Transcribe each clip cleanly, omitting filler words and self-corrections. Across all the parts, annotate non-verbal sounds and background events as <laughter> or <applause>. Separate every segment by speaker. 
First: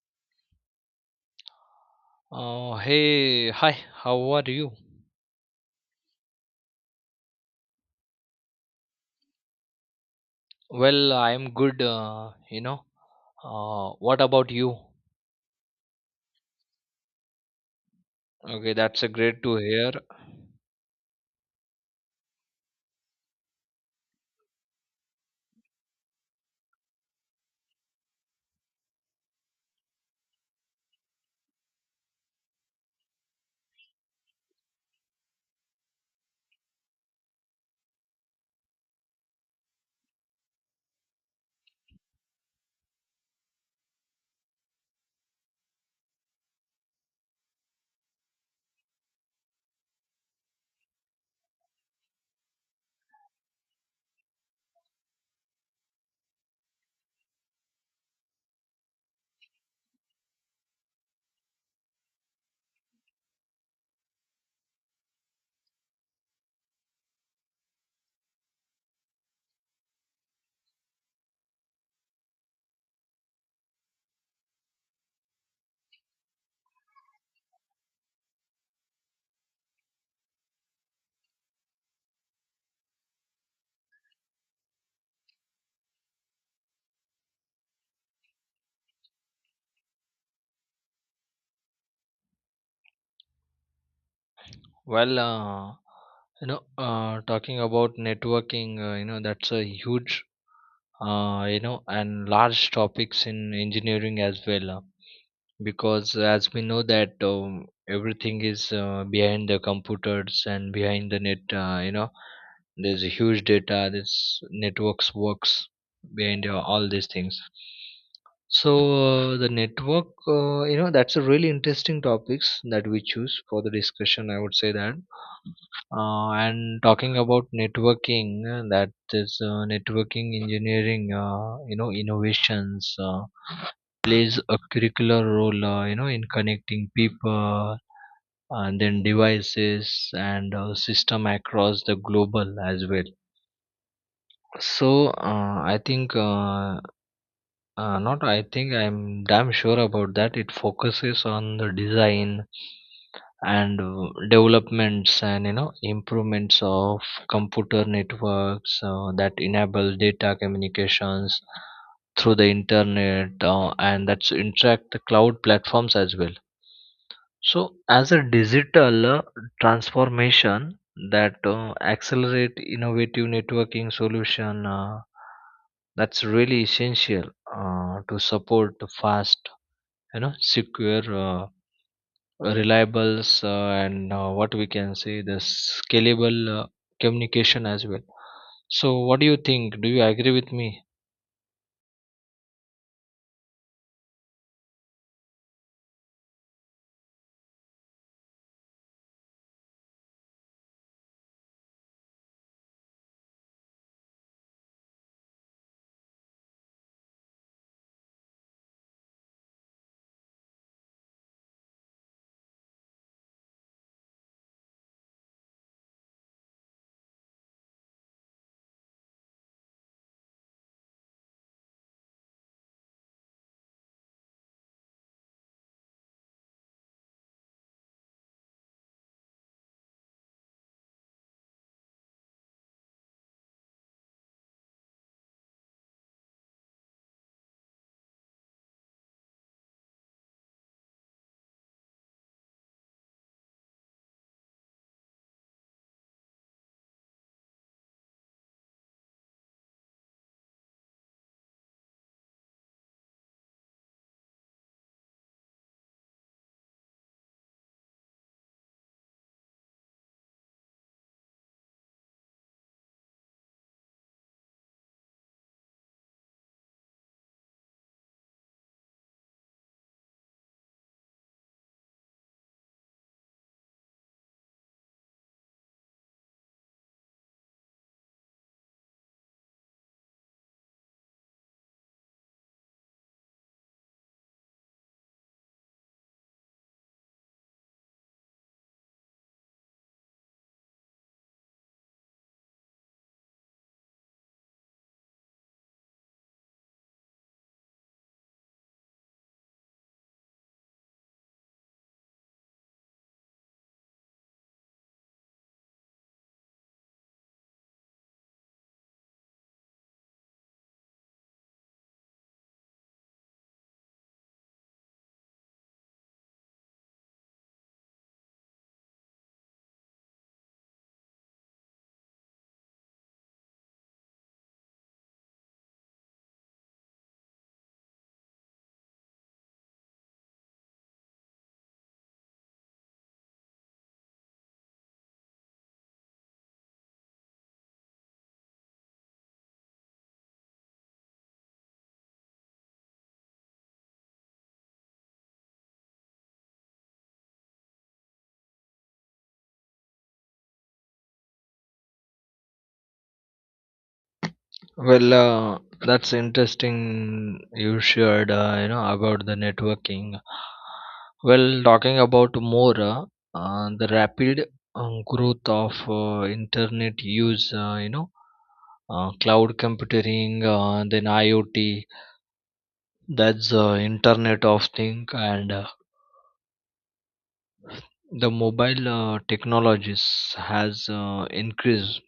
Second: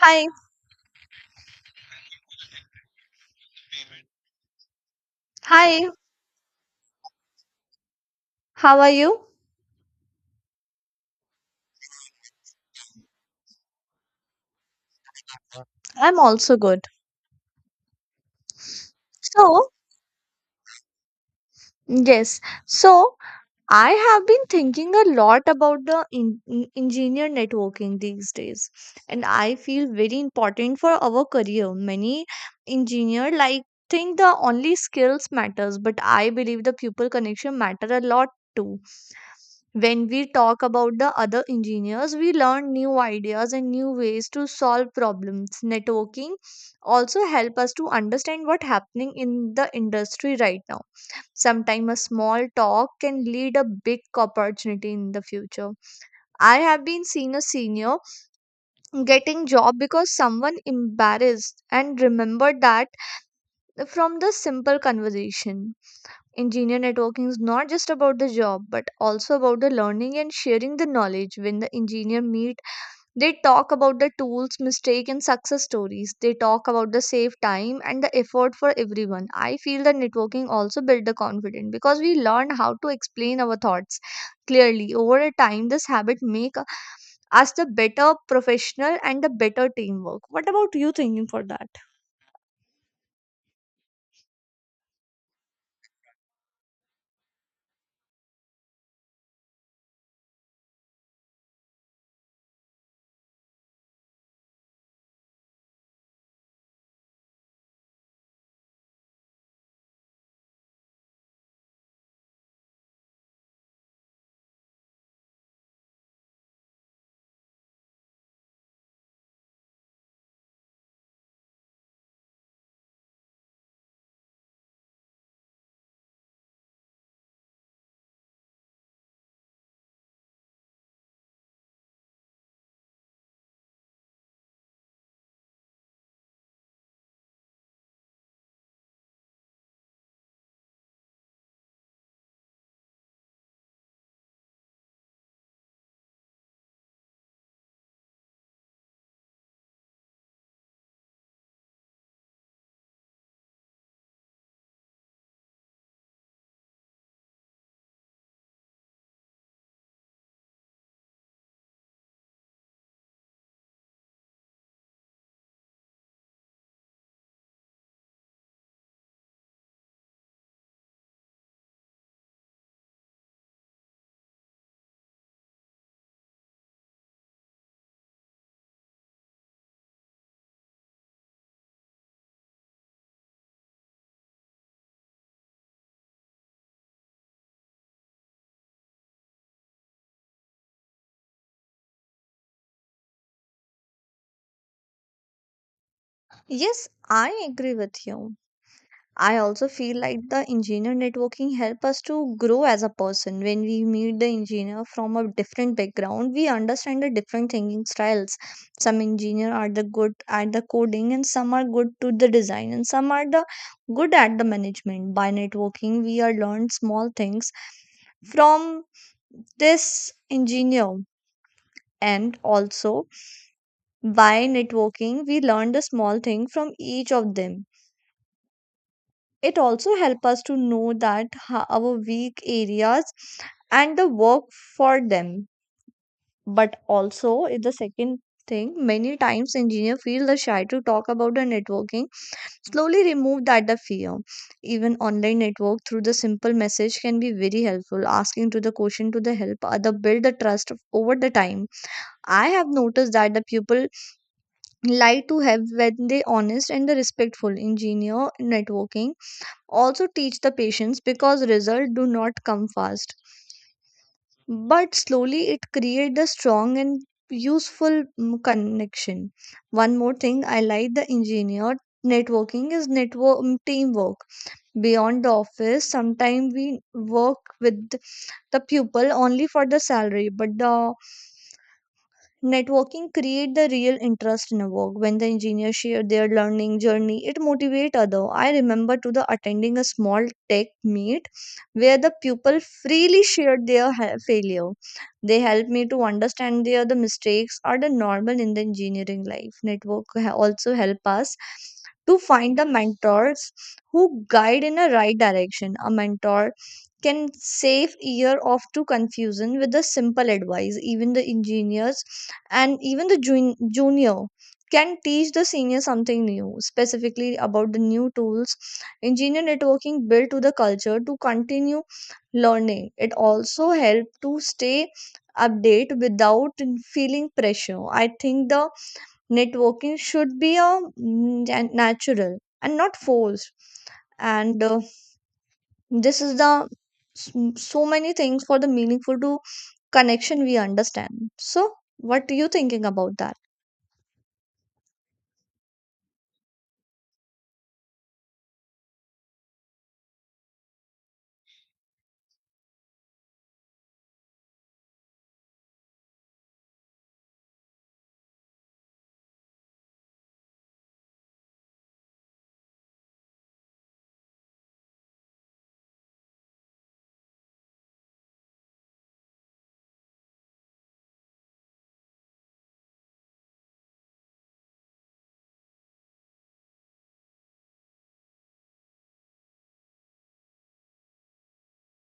Speaker 1: Hi,
Speaker 2: Hey, hi, how are you?
Speaker 1: hi, how are you?
Speaker 2: Well, I'm good, What about you?
Speaker 1: I'm also good.
Speaker 2: Okay, that's a great to
Speaker 1: So,
Speaker 2: hear.
Speaker 1: yes, so I have been thinking a lot about the engineer networking these days, and I feel very important for our career. Many engineer think the only skills matters, but I believe the pupil connection matter a lot too. When we talk about the other engineers, we learn new ideas and new ways to solve problems. Networking also help us to understand what happening in the industry right now. Sometimes a small talk can lead a big opportunity in the future. I have been seen a senior getting job because someone embarrassed and remembered that from the simple conversation. Engineer networking is not just about the job, but also about the learning and sharing the knowledge. When the engineer meet, they talk about the tools, mistake, and success stories. They talk about the save time and the effort for everyone. I feel that networking also build the confidence because we learn how to explain our thoughts clearly. Over a time, this habit make us the better professional and the better teamwork. What about you thinking for that?
Speaker 2: Well, uh, Talking about networking, that's a huge, and large topics in engineering as well. Because as we know that everything is behind the computers and behind the net. There's a huge data this networks works behind all these things. So the network, that's a really interesting topics that we choose for the discussion. I would say that and talking about networking, that is networking engineering, innovations plays a curricular role, in connecting people and then devices and system across the global as well. So I think not I think I'm damn sure about that. It focuses on the design and developments and you know improvements of computer networks that enable data communications through the internet and that's interact the cloud platforms as well. So as a digital transformation that accelerate innovative networking solution that's really essential to support fast, you know, secure, reliable, and what we can say the scalable communication as well. So, what do you think? Do you agree with me?
Speaker 1: Yes, I agree with you. I also feel like the engineer networking help us to grow as a person. When we meet the engineer from a different background, we understand the different thinking styles. Some engineer are the good at the coding and some are good to the design and some are the good at the management. By networking, we are learned small things from this engineer, and also by networking we learn the small thing from each of them. It also helps us to know that our weak areas and the work for them, but also is the second thing. Many times engineer feel the shy to talk about the networking, slowly remove that the fear. Even online network through the simple message can be very helpful, asking to the question to the help other build the trust over the time. I have noticed that the people like to have when they honest and the respectful engineer. Networking also teach the patience because results do not come fast, but slowly it creates a strong and useful connection. One more thing I like the engineer networking is network teamwork beyond the office. Sometimes we work with the pupil only for the salary, but the networking create the real interest in a work. When the engineers share their learning journey, it motivate other. I remember to the attending a small tech meet where the people freely shared their failure. They helped me to understand their the mistakes are the normal in the engineering life. Network also help us to find the mentors who guide in a right direction. A mentor can save year of to confusion with the simple advice. Even the engineers and even the junior can teach the senior something new specifically about the new tools. Engineer networking built to the culture to continue learning. It also helped to stay update without feeling pressure. I think the networking should be a natural and not forced, and this is the s- so many things for the meaningful to connection we understand. So what are you thinking about that?
Speaker 2: Well, that's interesting. You shared, about the networking. Well, talking about more, the rapid growth of internet use, cloud computing, then IoT, that's the internet of Things, and the mobile technologies has increased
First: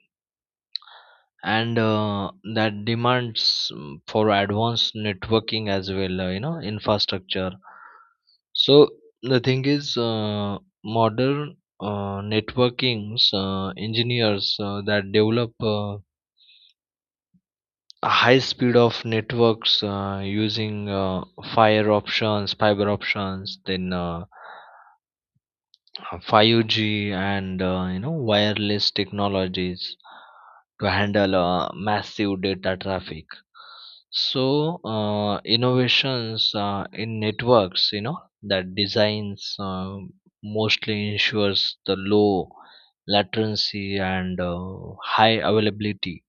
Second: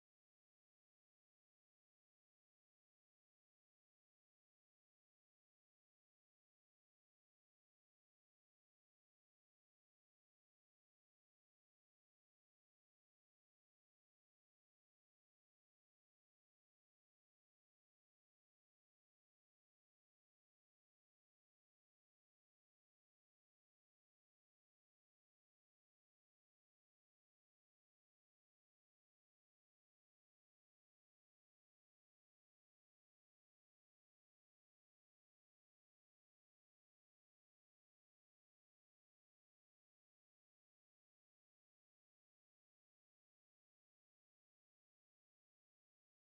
Speaker 2: and that demands for advanced networking as well infrastructure. So the thing is modern networkings engineers that develop a high speed of networks using fire options fiber options, then 5G and wireless technologies to handle massive data traffic. So innovations in networks, you know, that designs mostly ensures the low latency and high availability,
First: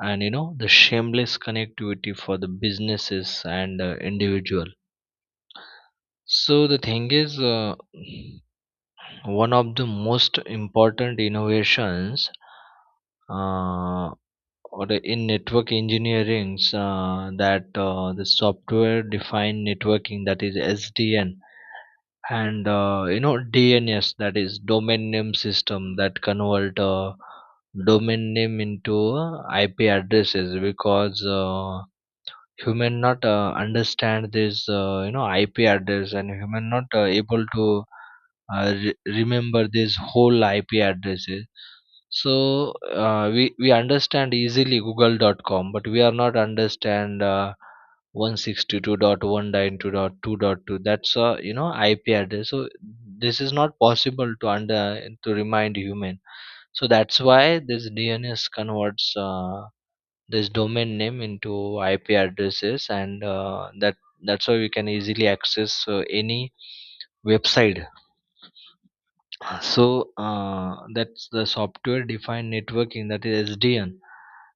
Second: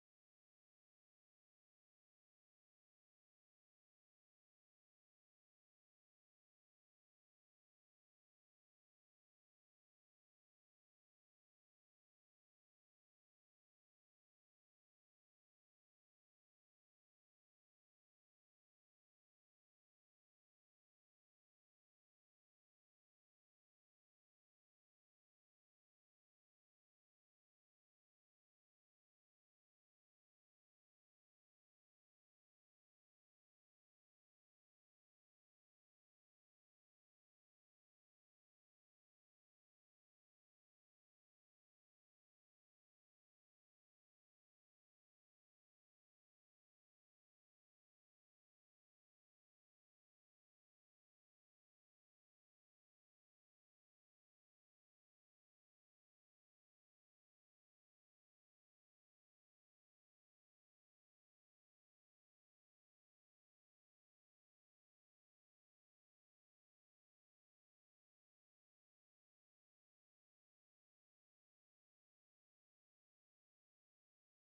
Speaker 2: and you know the shameless connectivity for the businesses and individual. So the thing is. One of the most important innovations uh, or in network engineering that the software defined networking, that is SDN, and DNS, that is domain name system, that convert domain name into IP addresses, because human not understand this IP address, and human not able to remember this whole IP addresses. So we understand easily google.com, but we are not understand 162.192.2.2, that's a you know IP address. So this is not possible to under to remind human. So that's why this DNS converts this domain name into IP addresses, and that's how we can easily access any website. So that's the software defined networking, that is SDN,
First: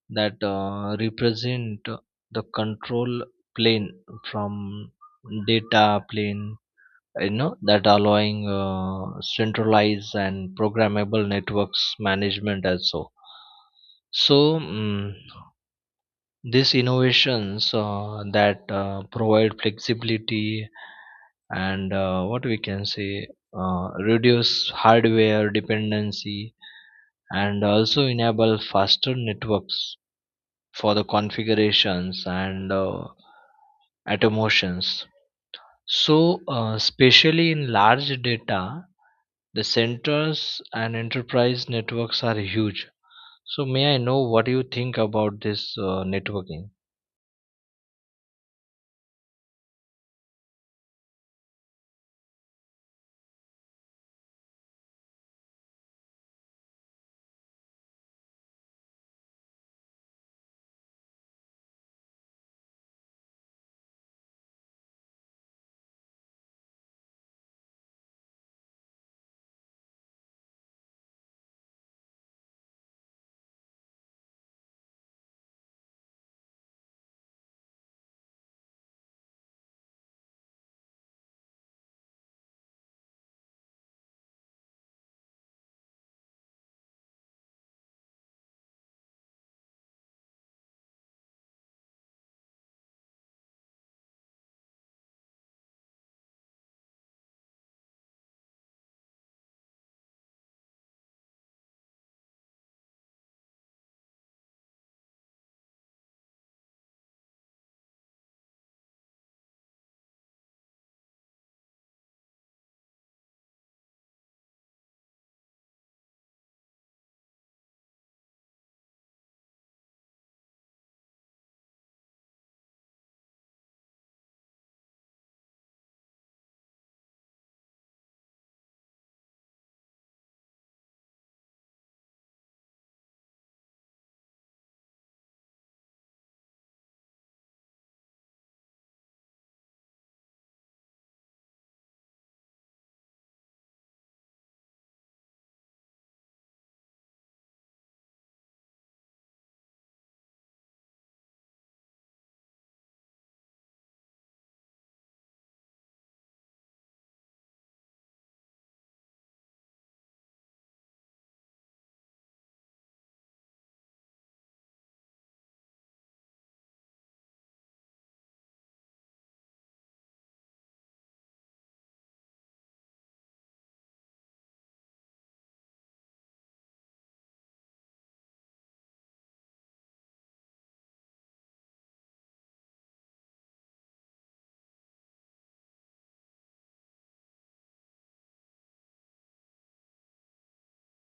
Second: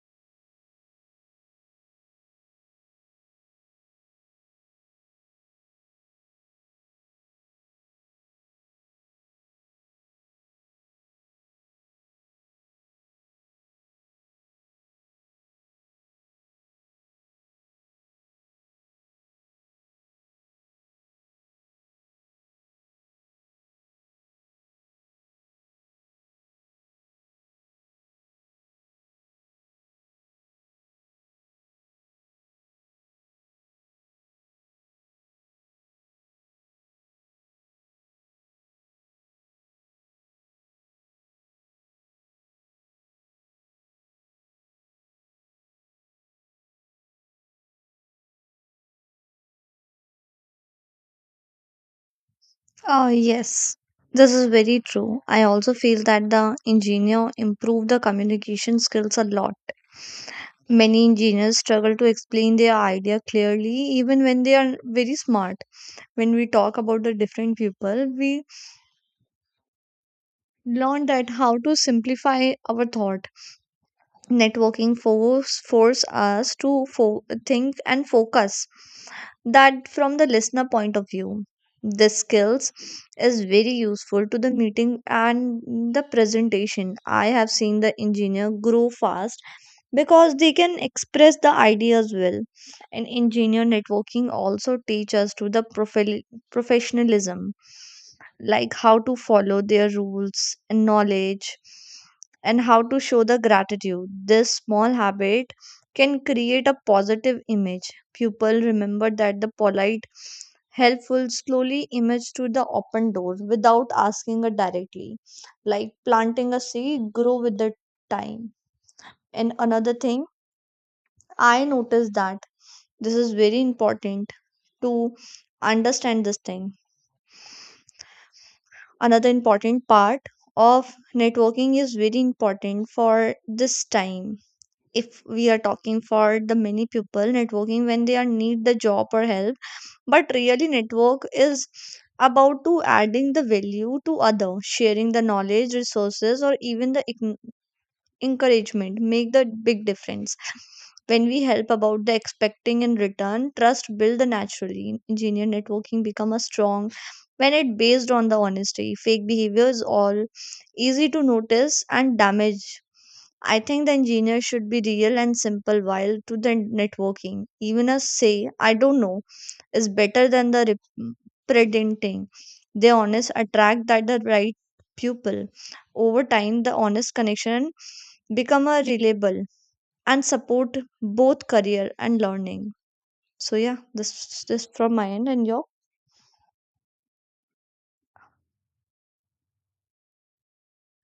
Speaker 2: that represent the control plane from data plane, you know, that allowing centralized and programmable networks management also. so mm These innovations that provide flexibility and what we can say reduce hardware dependency and also enable faster networks for the configurations and automations. So, especially in large data, the centers and enterprise networks are huge. So, may I know what you think about this networking?
Speaker 1: Oh, yes, this is very true. I also feel that the engineer improved the communication skills a lot. Many engineers struggle to explain their idea clearly, even when they are very smart. When we talk about the different people, we learn that how to simplify our thought. Networking force us to think and focus that from the listener point of view. This skills is very useful to the meeting and the presentation. I have seen the engineer grow fast because they can express the ideas well. And engineer networking also teaches us to the professionalism, like how to follow their rules and knowledge and how to show the gratitude. This small habit can create a positive image. People remember that the polite, helpful, slowly image to the open door without asking it directly, like planting a seed grow with the time. And another thing I noticed that this is very important to understand this thing. Another important part of networking is very important for this time. If we are talking for the many people, networking when they are need the job or help, but really network is about to adding the value to other, sharing the knowledge, resources, or even the encouragement make the big difference. When we help about the expecting in return, trust build the naturally. Engineer networking become a strong when it based on the honesty. Fake behavior is all easy to notice and damage. I think the engineer should be real and simple while to the networking. Even a say I don't know is better than the pretending. The honest attract that the right pupil. Over time, the honest connection become a reliable and support both career and learning. So yeah, this from my end and your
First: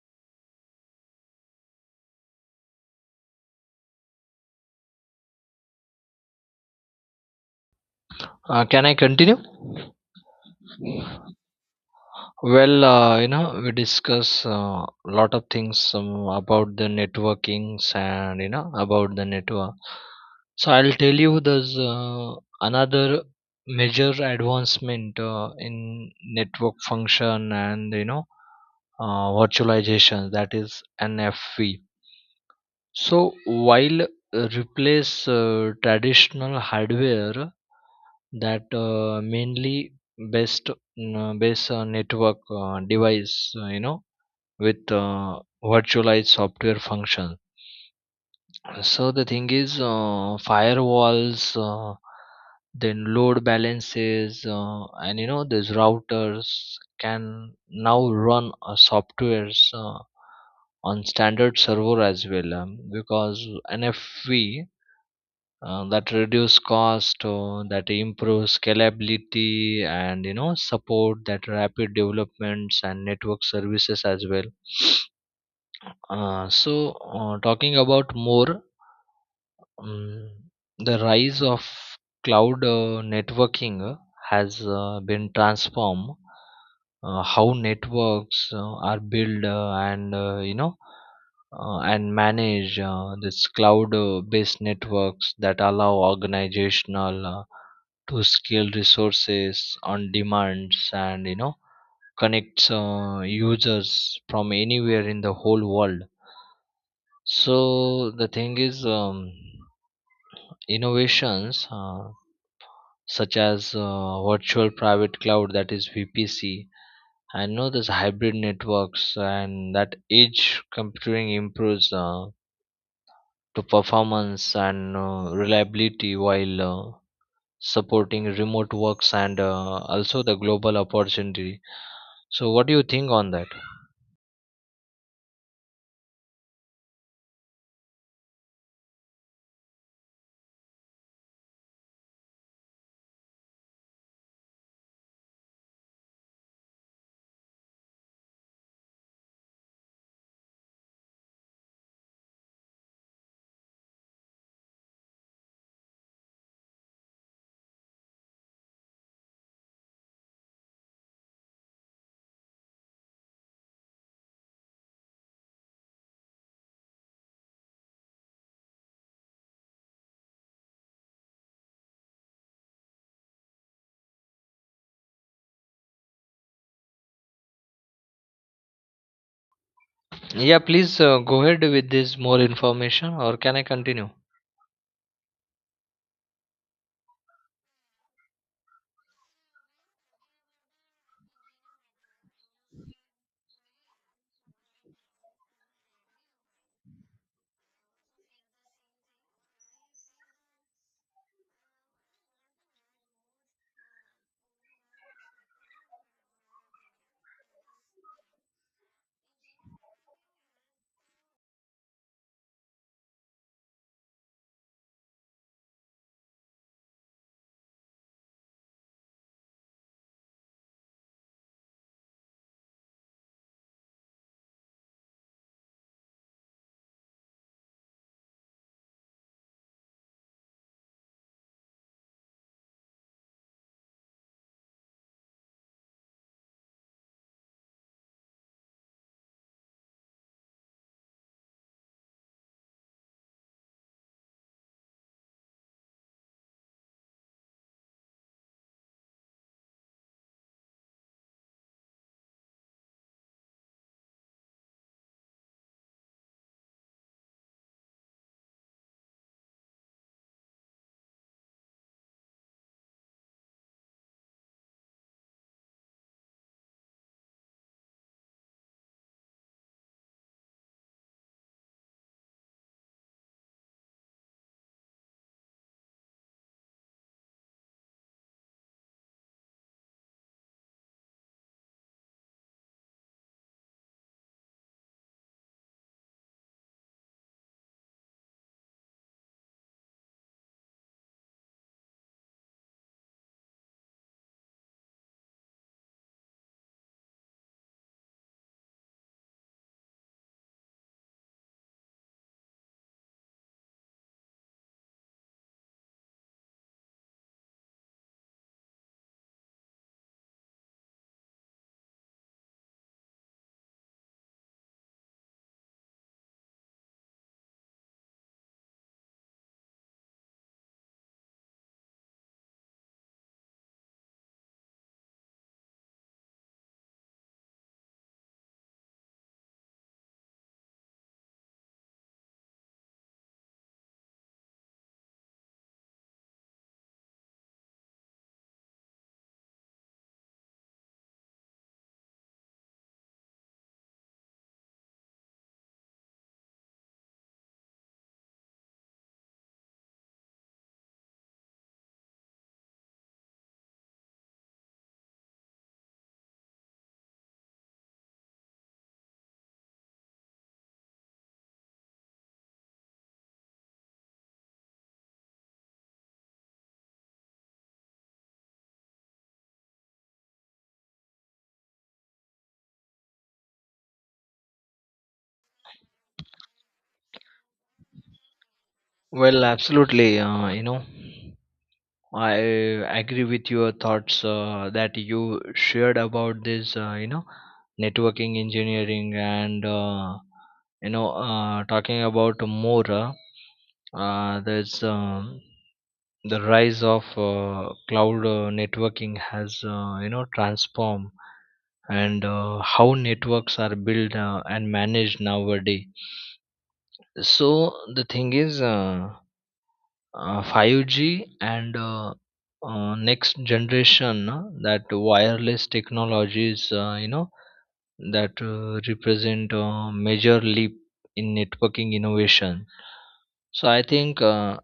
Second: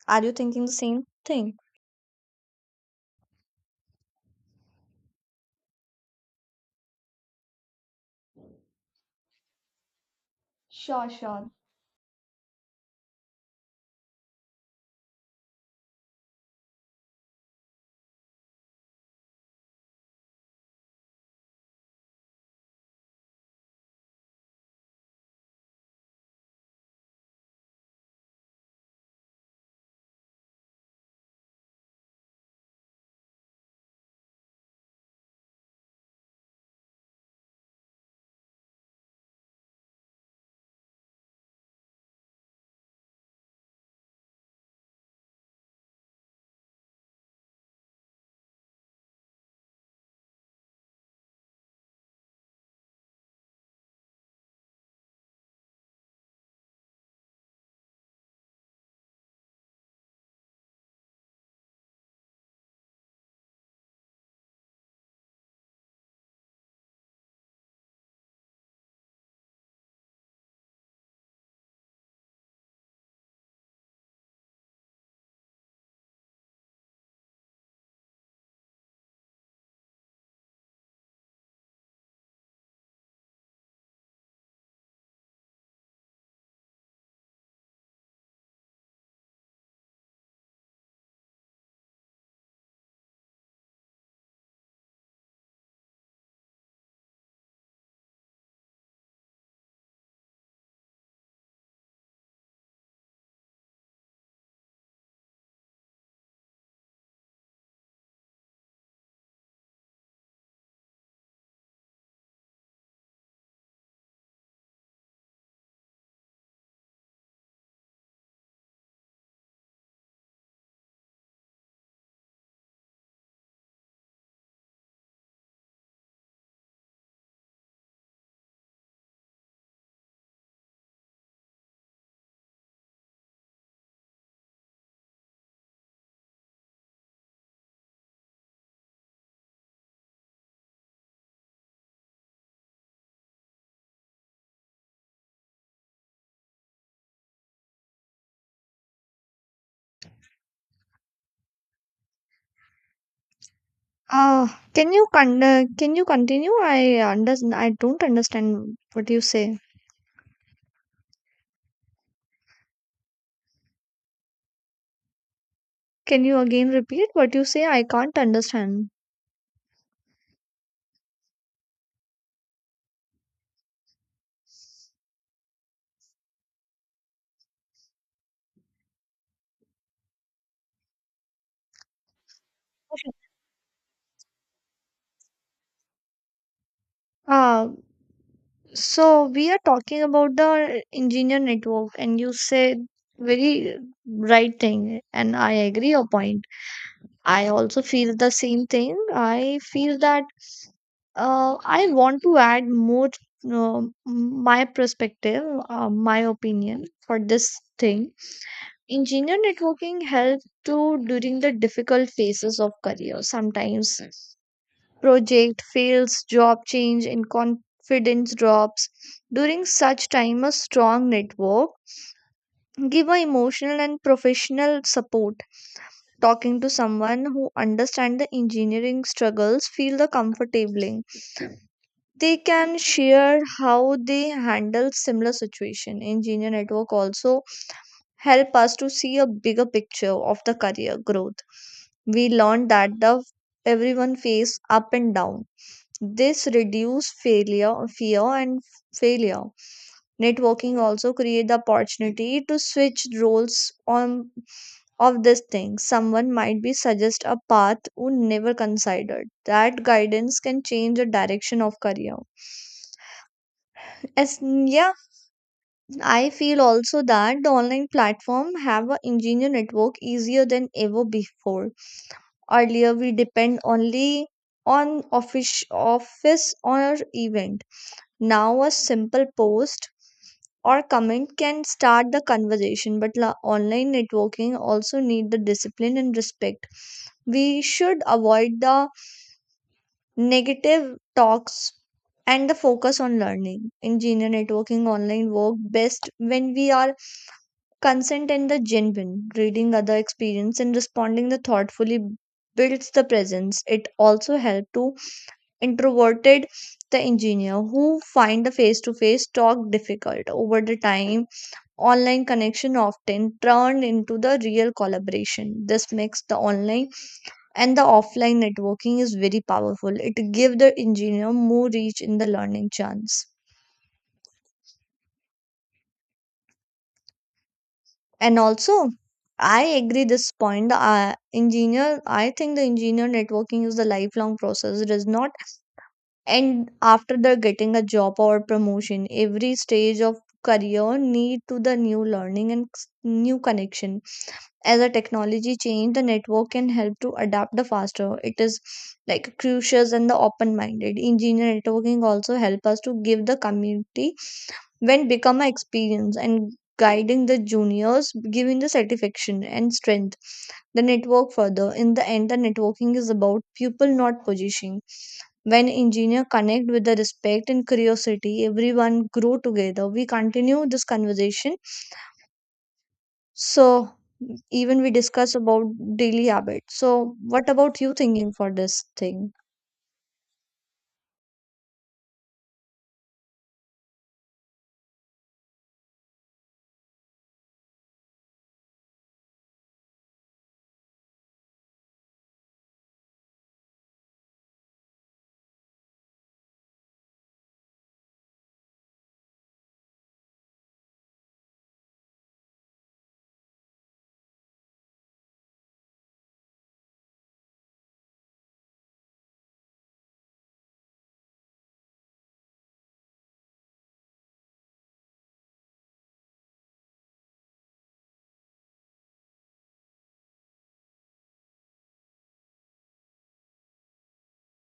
Speaker 1: are you thinking the same thing?
Speaker 2: Can I continue?
Speaker 1: Sure, sure.
Speaker 2: Well, we discuss a lot of things about the networkings and you know about the network. So I'll tell you there's another major advancement in network function and you know virtualization, that is NFV. So while replace traditional hardware that mainly base network device with virtualized software functions. So the thing is, firewalls, then load balances, and you know these routers can now run softwares on standard server as well, because NFV that reduce cost, that improve scalability, and you know support that rapid developments and network services as well. <sniffs> So talking about more. Mm, the rise of cloud networking has been transformed how networks are built and you know and manage this cloud based networks that allow organizational to scale resources on demands, and you know connects users from anywhere in the whole world. So the thing is innovations such as virtual private cloud, that is VPC, I know this hybrid networks, and that edge computing improves to performance and reliability, while supporting remote works and also the global opportunity. So what do you think on that?
Speaker 1: Uh, can you can you continue? I don't understand what you say. Can you again repeat what you say? I can't understand.
Speaker 2: Yeah, please, go ahead with this more information, or can I continue?
Speaker 1: Uh, so we are talking about the engineer network, and you said very right thing, and I agree your point. I also feel the same thing. I feel that I want to add more my perspective, my opinion for this thing. Engineer networking helps to during the difficult phases of career. Sometimes project fails, job change, and confidence drops. During such time, a strong network give a emotional and professional support. Talking to someone who understands the engineering struggles feel the comfortably. They can share how they handle similar situation. Engineer network also help us to see a bigger picture of the career growth. We learn that the everyone face up and down. This reduce failure, fear and failure. Networking also create the opportunity to switch roles on of this thing. Someone might be suggest a path we never considered. That guidance can change the direction of career. As yeah, I feel also that the online platform have a engineer network easier than ever before. Earlier we depend only on office office or event. Now a simple post or comment can start the conversation. But online networking also need the discipline and respect. We should avoid the negative talks and the focus on learning. Engineer networking online work best when we are consent and the genuine. Reading other experience and responding the thoughtfully builds the presence. It also help to introverted the engineer who find the face-to-face talk difficult. Over the time, online connection often turned into the real collaboration. This makes the online and the offline networking is very powerful. It give the engineer more reach in the learning chance. And also I agree this point. The engineer, I think the engineer networking is the lifelong process. It is not end after the getting a job or promotion. Every stage of career need to the new learning and new connection. As a technology change, the network can help to adapt the faster. It is like crucial and the open minded. Engineer networking also help us to give the community when become a experience and guiding the juniors, giving the satisfaction and strength the network further. In the end, the networking is about people, not position. When engineer connect with the respect and curiosity, everyone grow together. We continue this conversation, so even we discuss about daily habits. So what about you thinking for this thing?
Speaker 2: Well, absolutely, I agree with your thoughts that you shared about this, networking engineering and talking about more. There's the rise of cloud networking has transformed and how networks are built and managed nowadays. So the thing is. 5G and next generation that wireless technologies that represent a major leap in networking innovation. So I think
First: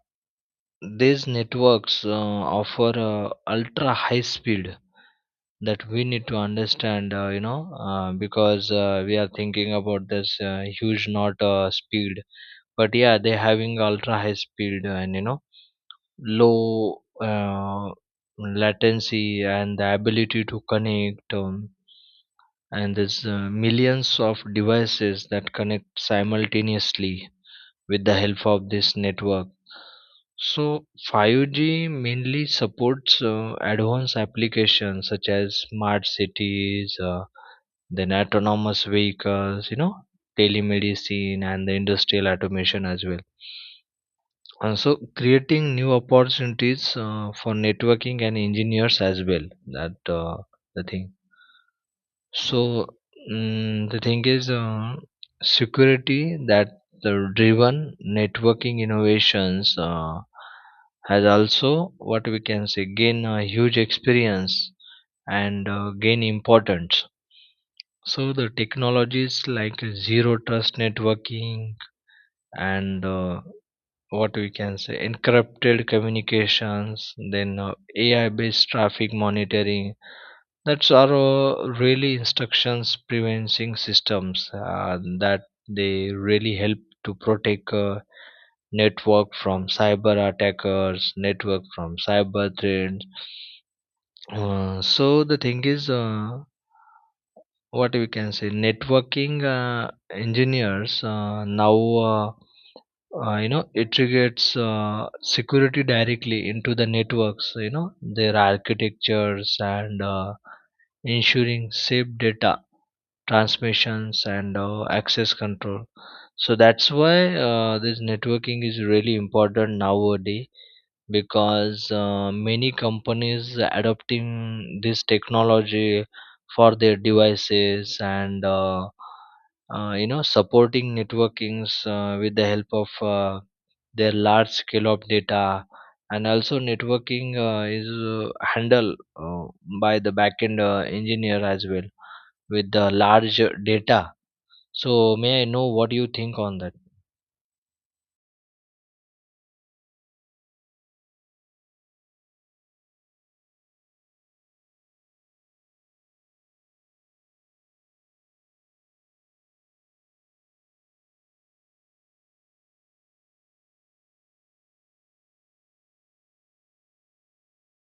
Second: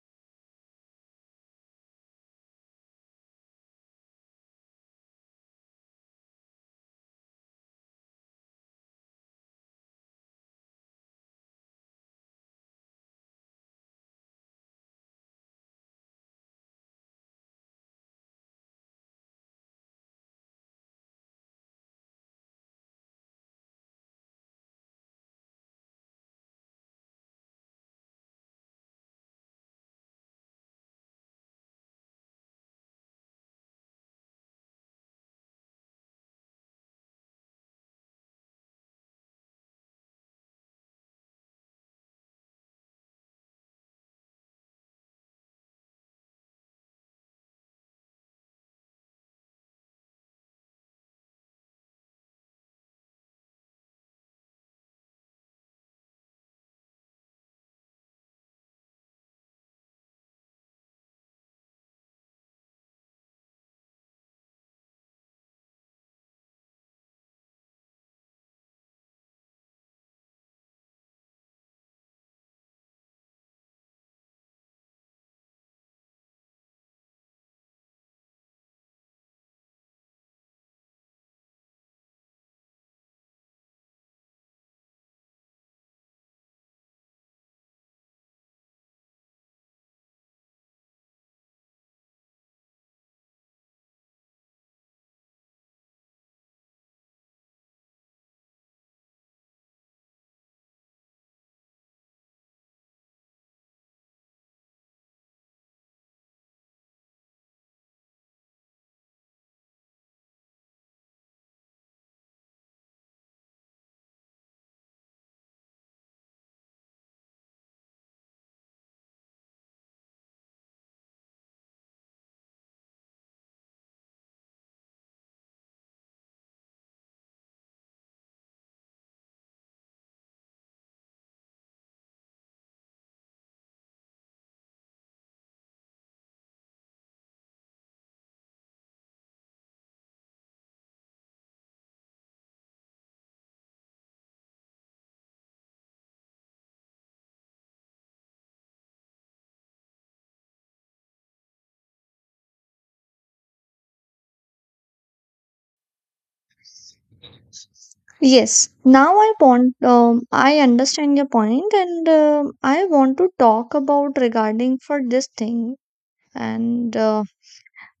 Speaker 2: these networks offer ultra high speed that we need to understand because we are thinking about this huge not speed. But yeah, they having ultra high speed and you know low latency and the ability to connect and there's millions of devices that connect simultaneously with the help of this network. So 5G mainly supports advanced applications such as smart cities, then autonomous vehicles, you know, telemedicine, and the industrial automation as well, and so creating new opportunities for networking and engineers as well. That the thing. So the thing is security that the driven networking innovations has also what we can say gain a huge experience and gain importance. So the technologies like zero trust networking and what we can say encrypted communications, then AI based traffic monitoring, that's are really instructions preventing systems that they really help to protect network from cyber attackers, network from cyber threats. So the thing is what we can say networking engineers now uh, integrates security directly into the networks, you know, their architectures and ensuring safe data transmissions and access control. So that's why this networking is really important nowadays, because many companies adopting this technology for their devices and supporting networkings with the help of their large scale of data. And also networking is handled by the backend engineer as well with the large data. So may I know what you think on that?
Speaker 1: Yes, now I want, I understand your point and I want to talk about regarding for this thing and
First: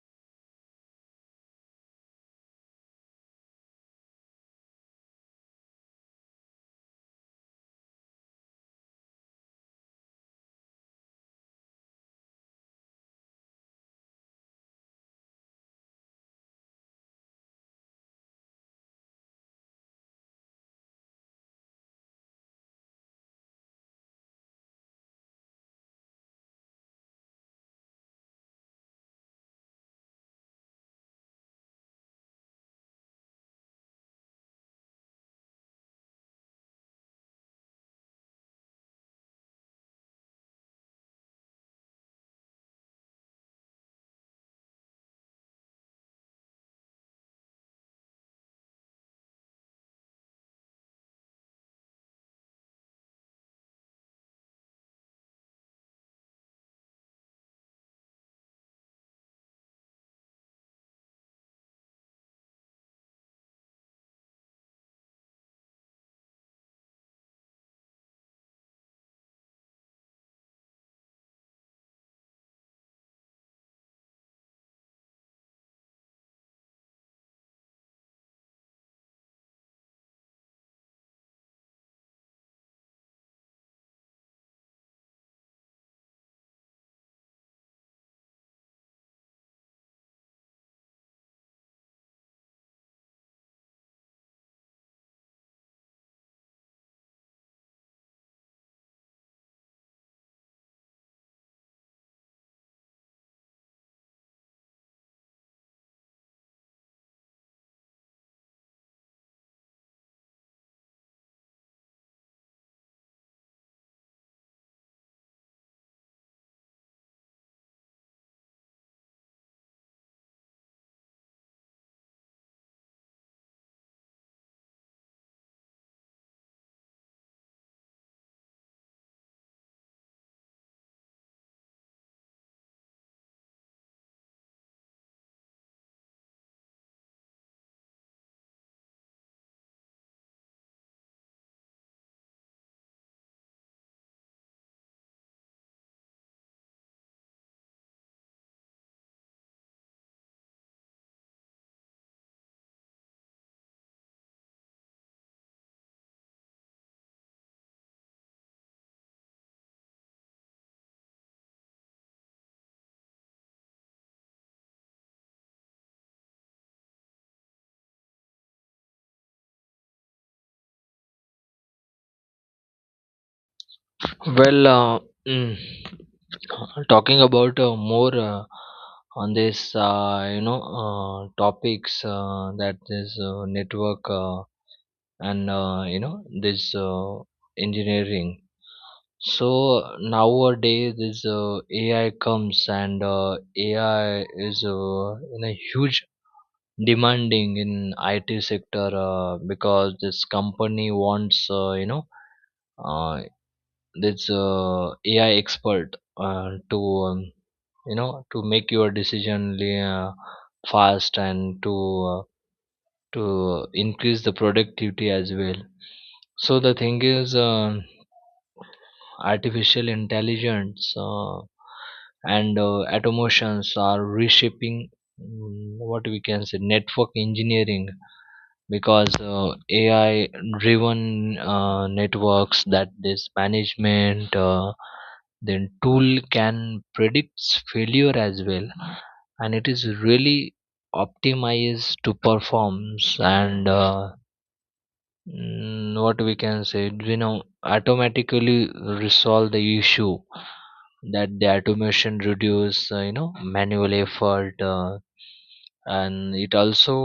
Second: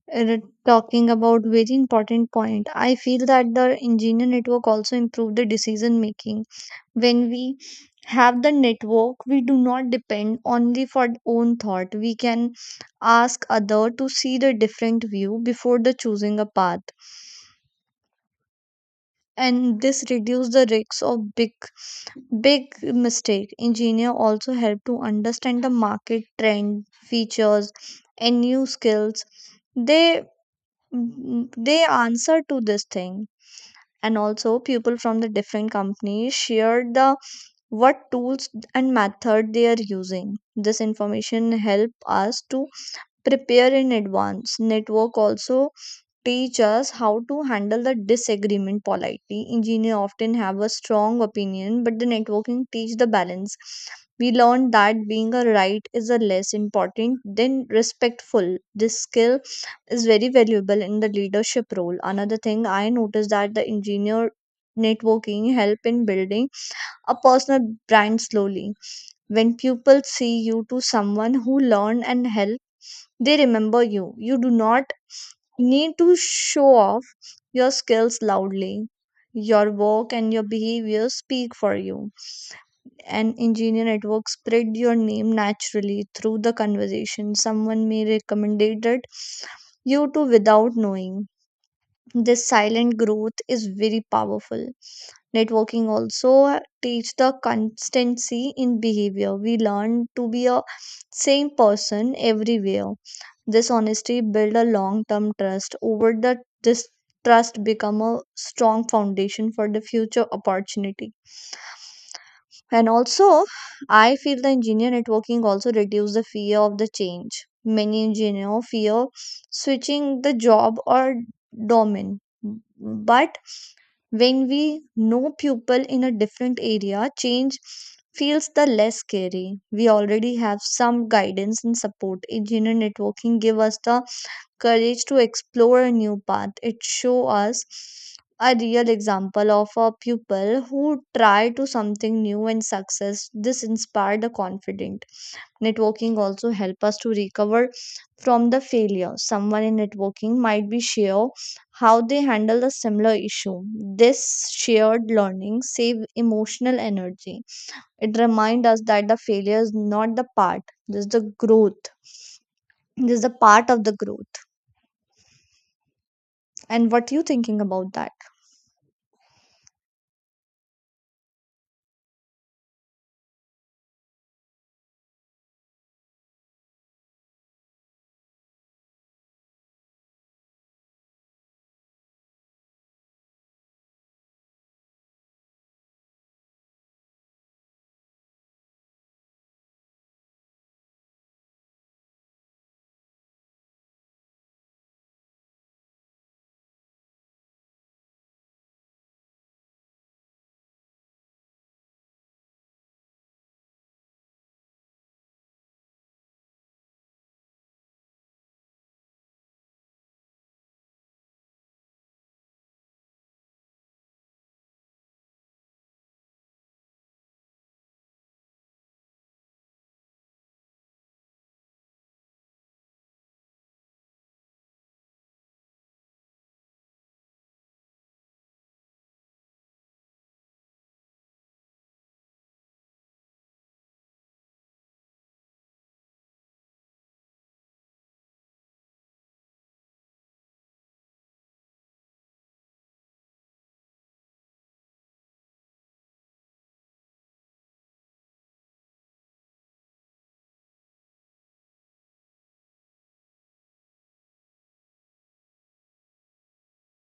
Speaker 1: talking about very important point. I feel that the engineer network also improved the decision making. When we have the network, we do not depend only for own thought. We can ask other to see the different view before the choosing a path, and this reduce the risks of big mistake. Engineer also help to understand the market trend, features, and new skills. they they answer to this thing. And also people from the different companies share the what tools and method they are using. This information help us to prepare in advance. Network also teach us how to handle the disagreement politely. Engineer often have a strong opinion, but the networking teach the balance. We learn that being a right is a less important than respectful. This skill is very valuable in the leadership role. Another thing I noticed that the engineer networking help in building a personal brand slowly. When pupils see you to someone who learn and help, they remember you. You do not need to show off your skills loudly. Your work and your behavior speak for you. An engineer network spread your name naturally through the conversation. Someone may recommend it you to without knowing. This silent growth is very powerful. Networking also teach the constancy in behavior. We learn to be a same person everywhere. This honesty build a long term trust over the this trust become a strong foundation for the future opportunity. And also I feel the engineer networking also reduce the fear of the change. Many engineer fear switching the job or domain, but when we know people in a different area, change feels the less scary. We already have some guidance and support. Engineer networking give us the courage to explore a new path. It show us a real example of a pupil who try to something new and success. This inspired the confident. Networking also help us to recover from the failure. Someone in networking might be share how they handle the similar issue. This shared learning save emotional energy. It reminds us that the failure is not the part. This is the growth. This is the part of the growth. And what you thinking about that?
Speaker 2: Well, mm, talking about more on this, topics that this network and this engineering. So nowadays, this AI comes, and AI is in a huge demanding in IT sector because this company wants Uh, this AI expert to to make your decision fast and to increase the productivity as well. So the thing is, artificial intelligence and automations are reshaping what we can say network engineering, because AI driven networks that this management then tool can predict failure as well. And it is really optimized to performs and what we can say, you know, automatically resolve the issue. That the automation reduce manual effort, and it also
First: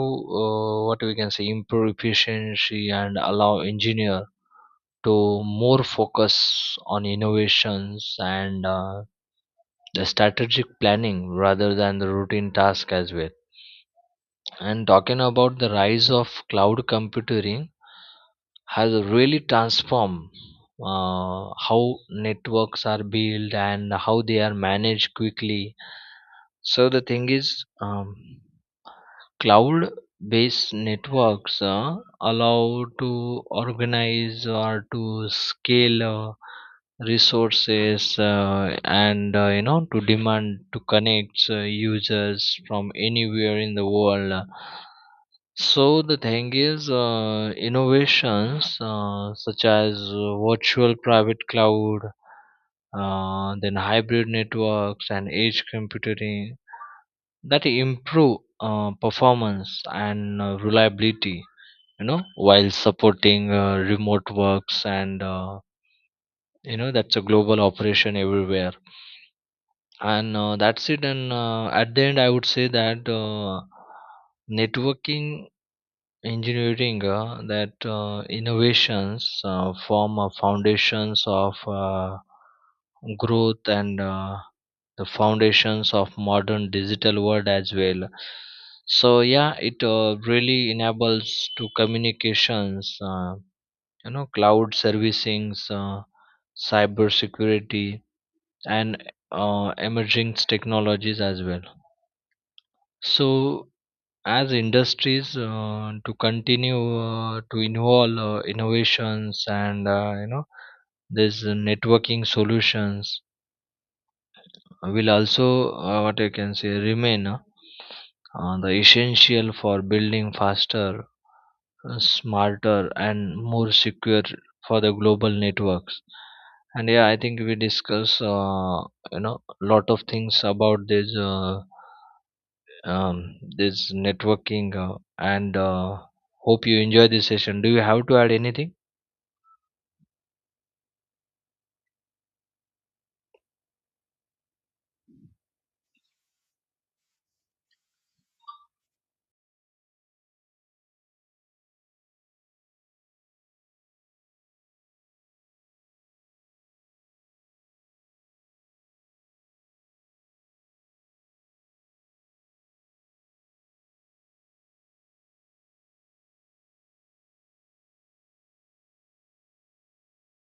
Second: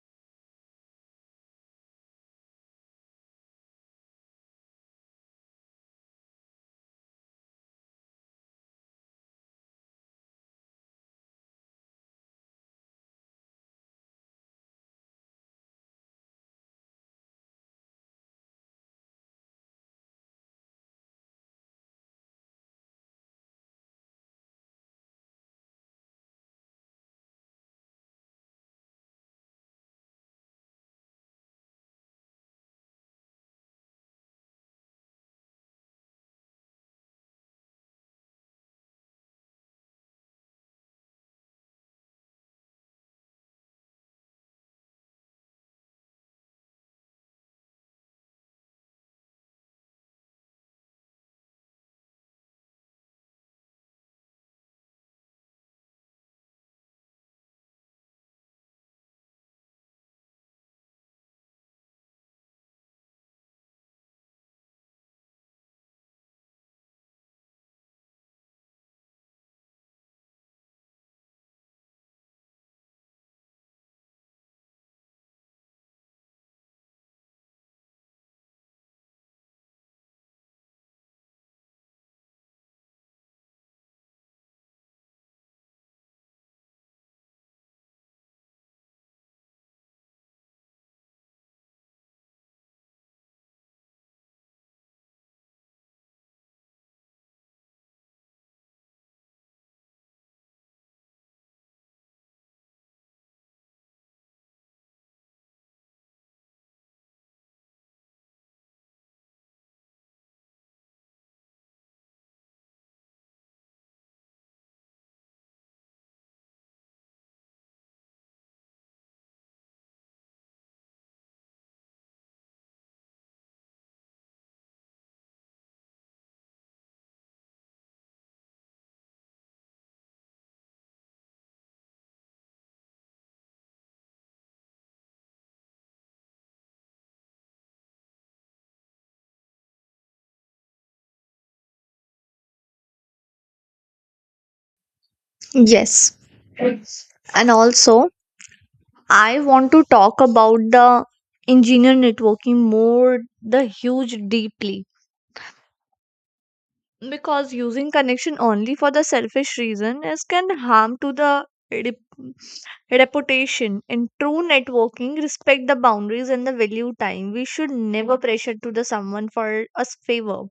Speaker 2: what we can say improve efficiency and allow engineer to more focus on innovations and the strategic planning rather than the routine task as well. And talking about the rise of cloud computing has really transformed how networks are built and how they are managed quickly. So the thing is cloud-based networks allow to organize or to scale resources and to demand to connect users from anywhere in the world. So the thing is, innovations such as virtual private cloud, then hybrid networks and edge computing that improve performance and reliability, you know, while supporting remote works and that's a global operation everywhere. And that's it. And at the end, I would say that networking engineering that innovations form a foundations of growth and the foundations of modern digital world as well. So yeah, it really enables to communications cloud servicings, cyber security, and emerging technologies as well. So as industries to continue to involve innovations and these networking solutions will also what I can say remain the essential for building faster, smarter, and more secure for the global networks. And yeah, I think we discuss lot of things about this this networking and hope you enjoy this session. Do you have to add anything?
Speaker 1: Yes, and also I want to talk about the engineer networking more the huge deeply, because using connection only for the selfish reason is can harm to the rep- reputation. In true networking, respect the boundaries and the value time. We should never pressure to the someone for a favor.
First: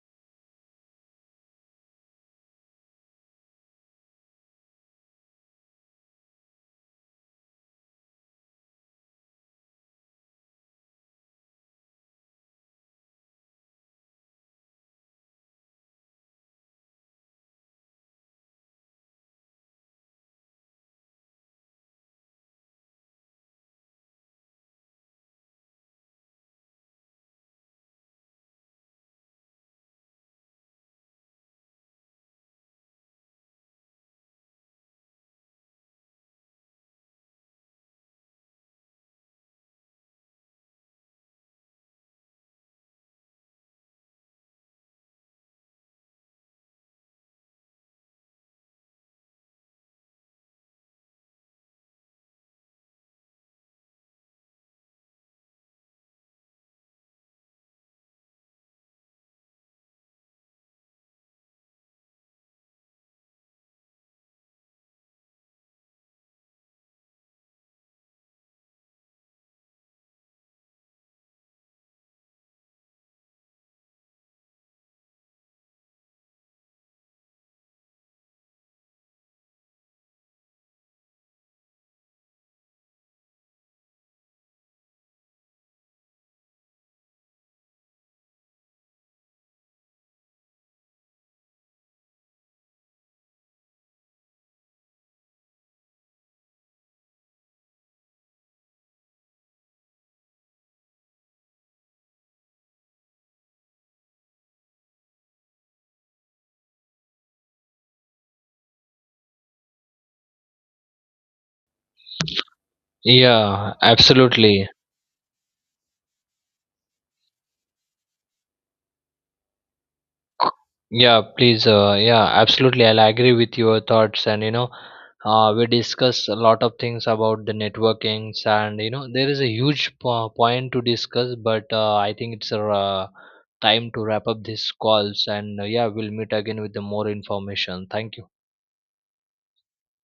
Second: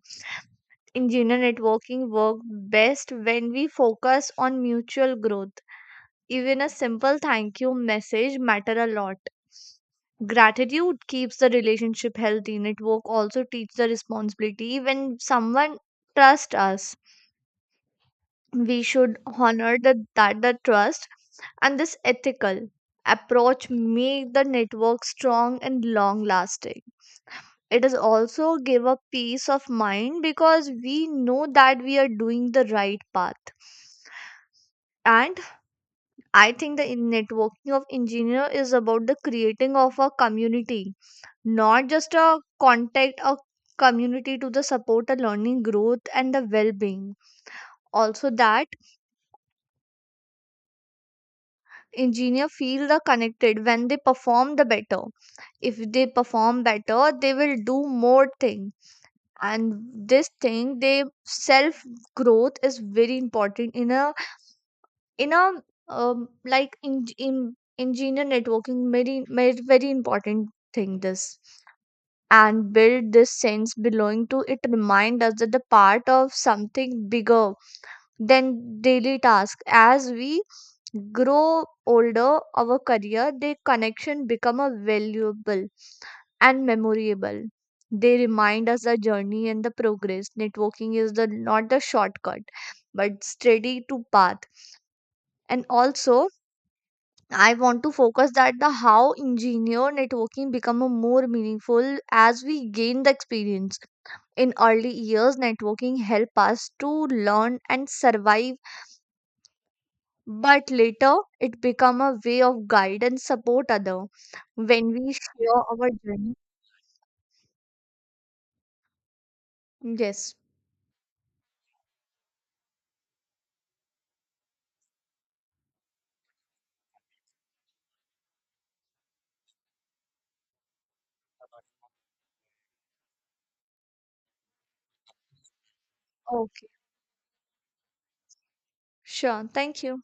Speaker 1: In general, networking work best when we focus on mutual growth. Even a simple thank you message matter a lot. Gratitude keeps the relationship healthy. Network also teach the responsibility. When someone trust us, we should honor the, that the trust, and this ethical approach make the network strong and long lasting. It is also give a peace of mind because we know that we are doing the right path. And I think the networking of engineer is about the creating of a community, not just a contact. A community to the support the learning, growth, and the well-being. Also that engineer feel the connected when they perform the better. If they perform better, they will do more thing. And this thing they self growth is very important in a in a like in engineer networking, very important thing. This and build this sense belonging to it remind us that the part of something bigger than daily tasks. As we grow older, our career, their connection become a valuable and memorable. They remind us the journey and the progress. Networking is the not the shortcut, but steady to path. And also, I want to focus that the how engineer networking become a more meaningful as we gain the experience. In early years, networking help us to learn and survive, but later it become a way of guide and support
Speaker 2: Yeah,
Speaker 1: other
Speaker 2: absolutely.
Speaker 1: when we share our journey. Yes.
Speaker 2: Yeah, please. Yeah, absolutely. I'll agree with your thoughts, and you know we discuss a lot of things about the networkings, and you know there is a huge point to discuss, but I think it's time to wrap up these calls. And yeah, we'll meet again
Speaker 1: Okay.
Speaker 2: with the more information. Thank you.
Speaker 1: Sure, thank you.